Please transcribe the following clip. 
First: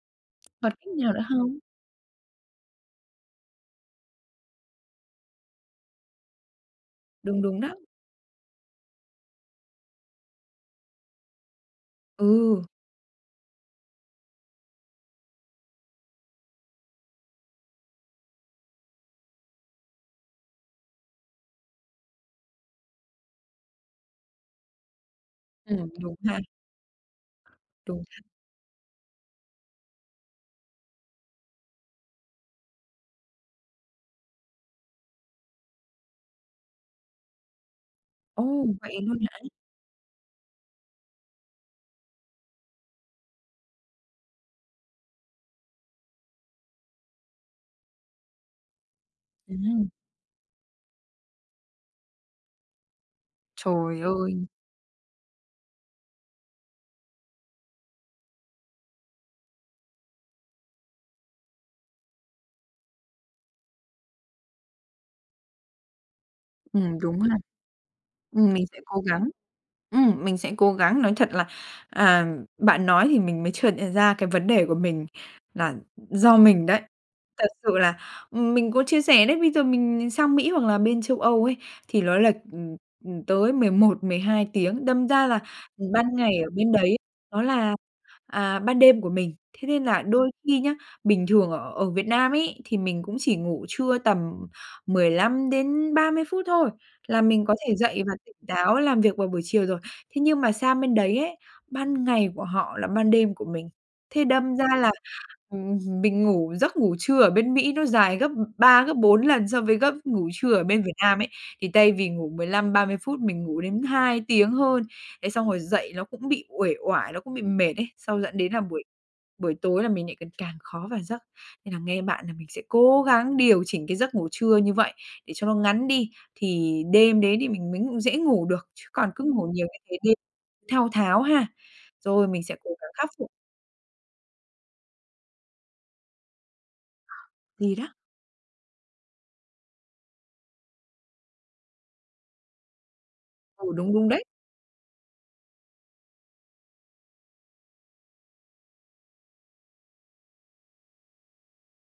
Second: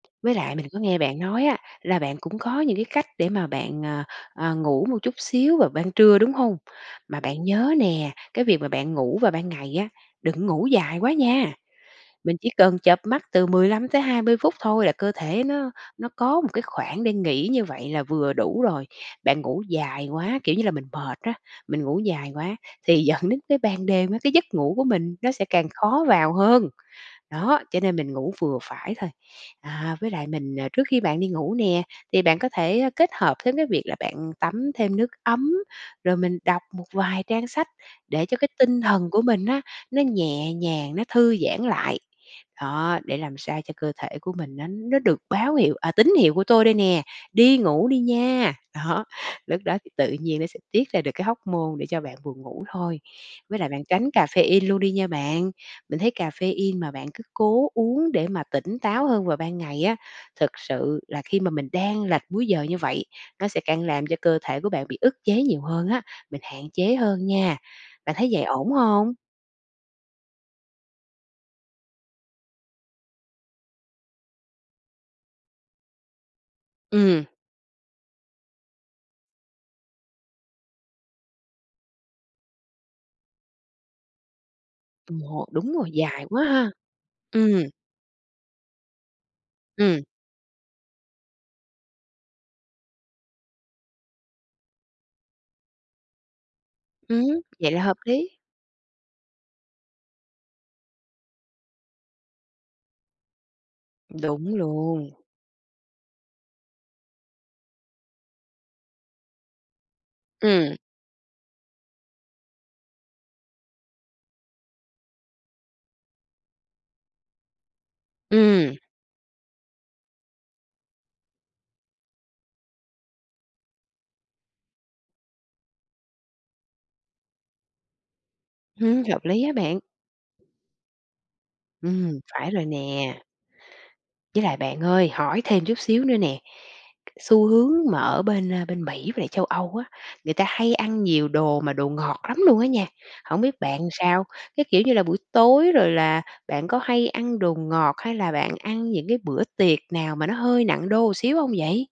Với lại mình Còn có cách nghe nào bạn nữa nói không? á, là bạn cũng có những cái cách để mà bạn, ờ, ờ, ngủ một chút xíu vào ban trưa, đúng hông? Mà Đúng bạn đúng nhớ đó. nè, cái việc mà bạn ngủ vào ban ngày á, đừng có ngủ dài quá nha, mình chỉ Ừ. cần chợp mắt từ 15 tới 20 phút thôi là cơ thể nó nó có một cái khoảng để nghỉ như vậy là vừa đủ rồi. Bạn ngủ dài quá, kiểu như là, mình mệt á, mình ngủ dài quá thì dẫn đến cái ban đêm á cái giấc ngủ của mình nó sẽ càng Ừm, khó đúng vào ha. hơn, đó, cho nên Đúng mình ha. ngủ vừa phải thôi. À, với lại mình, à, trước khi bạn đi ngủ nè thì bạn có thể kết hợp với cái việc là bạn tắm thêm nước ấm, rồi mình đọc một vài trang sách để cho cái Ồ, tinh vậy thần luôn của hả? mình á nó nhẹ nhàng, nó thư giãn lại. Đó, để làm sao cho cơ thể của mình nó nó được báo hiệu, à, "Tín hiệu của tôi đây nè, đi ngủ đi nha!" Đó, lúc đó Ừm. thì tự nhiên nó sẽ tiết ra được cái hormone để cho bạn buồn ngủ thôi. Với lại bạn Trời tránh ơi! caffeine luôn đi nha bạn, mình thấy caffeine mà bạn cứ cố uống để mà tỉnh táo hơn vào ban ngày á, thực sự là khi mà mình đang lệch múi giờ như vậy, nó sẽ càng làm cho cơ thể của bạn bị ức chế nhiều hơn á, mình hạn chế Ừm, đúng hơn ha, nha. Bạn thấy vậy ừm, mình ổn sẽ cố hông? gắng, ừm, mình sẽ cố gắng. Nói thật là, à, bạn nói thì mình mới chợt nhận ra cái vấn đề của mình là do mình đấy. Ừm. Thật sự là, ừm, mình có chia sẻ đấy, bây giờ mình mình sang Mỹ hoặc là bên Châu Âu ấy, thì nó là, ừm, ừm, tới 11-12 tiếng, đâm ra là [unintelligible] đúng rồi, ban dài ngày quá ở ha, bên đấy, nó ừm. là, à, ban đêm của mình. Thế nên Ừm. là đôi khi nhá, bình thường ở ở Việt Nam ấy, thì mình cũng chỉ ngủ trưa tầm 15 đến 30 phút thôi là Ừm, mình có vậy thể là hợp dậy và lý. tỉnh táo làm việc vào buổi chiều rồi. Thế nhưng mà sang bên đấy ấy, ban ngày của họ là ban đêm của mình, thế Đúng đâm ra là, luôn. ừm, mình ngủ giấc ngủ trưa ở bên Mỹ nó dài gấp 3 gấp 4 lần so với gấp ngủ trưa ở Ừm. bên Việt Nam ấy, thì thay vì ngủ 15-30 phút mình ngủ đến 2 tiếng hơn. Đấy xong rồi dậy nó cũng bị uể oải, nó cũng bị mệt ấy, xong dẫn đến là Ừm. buổi buổi tối là mình lại cần càng khó vào giấc. Nên là nghe bạn là mình sẽ cố gắng điều chỉnh cái giấc ngủ trưa như vậy, để cho nó ngắn đi, thì đêm đấy thì mình mới ngủ dễ ngủ được, chứ Ưm, còn cứ hợp lý ngủ á nhiều như bạn. thế nên thao tháo ha, Ừm, rồi mình phải sẽ rồi cố gắng khắc nè. phục. Với lại bạn ơi hỏi thêm chút xíu nữa nè, xu hướng Thì đó. mà ở bên, ơ, bên Mỹ về châu Âu á, người ta hay ăn nhiều đồ mà đồ ngọt lắm luôn á nha hổng biết Ừ, bạn đúng, đúng đấy. sao? Cái, kiểu như là, buổi tối rồi là bạn có hay ăn đồ ngọt hay là bạn ăn những cái bữa tiệc nào mà nó hơi nặng đô một xíu hông vậy?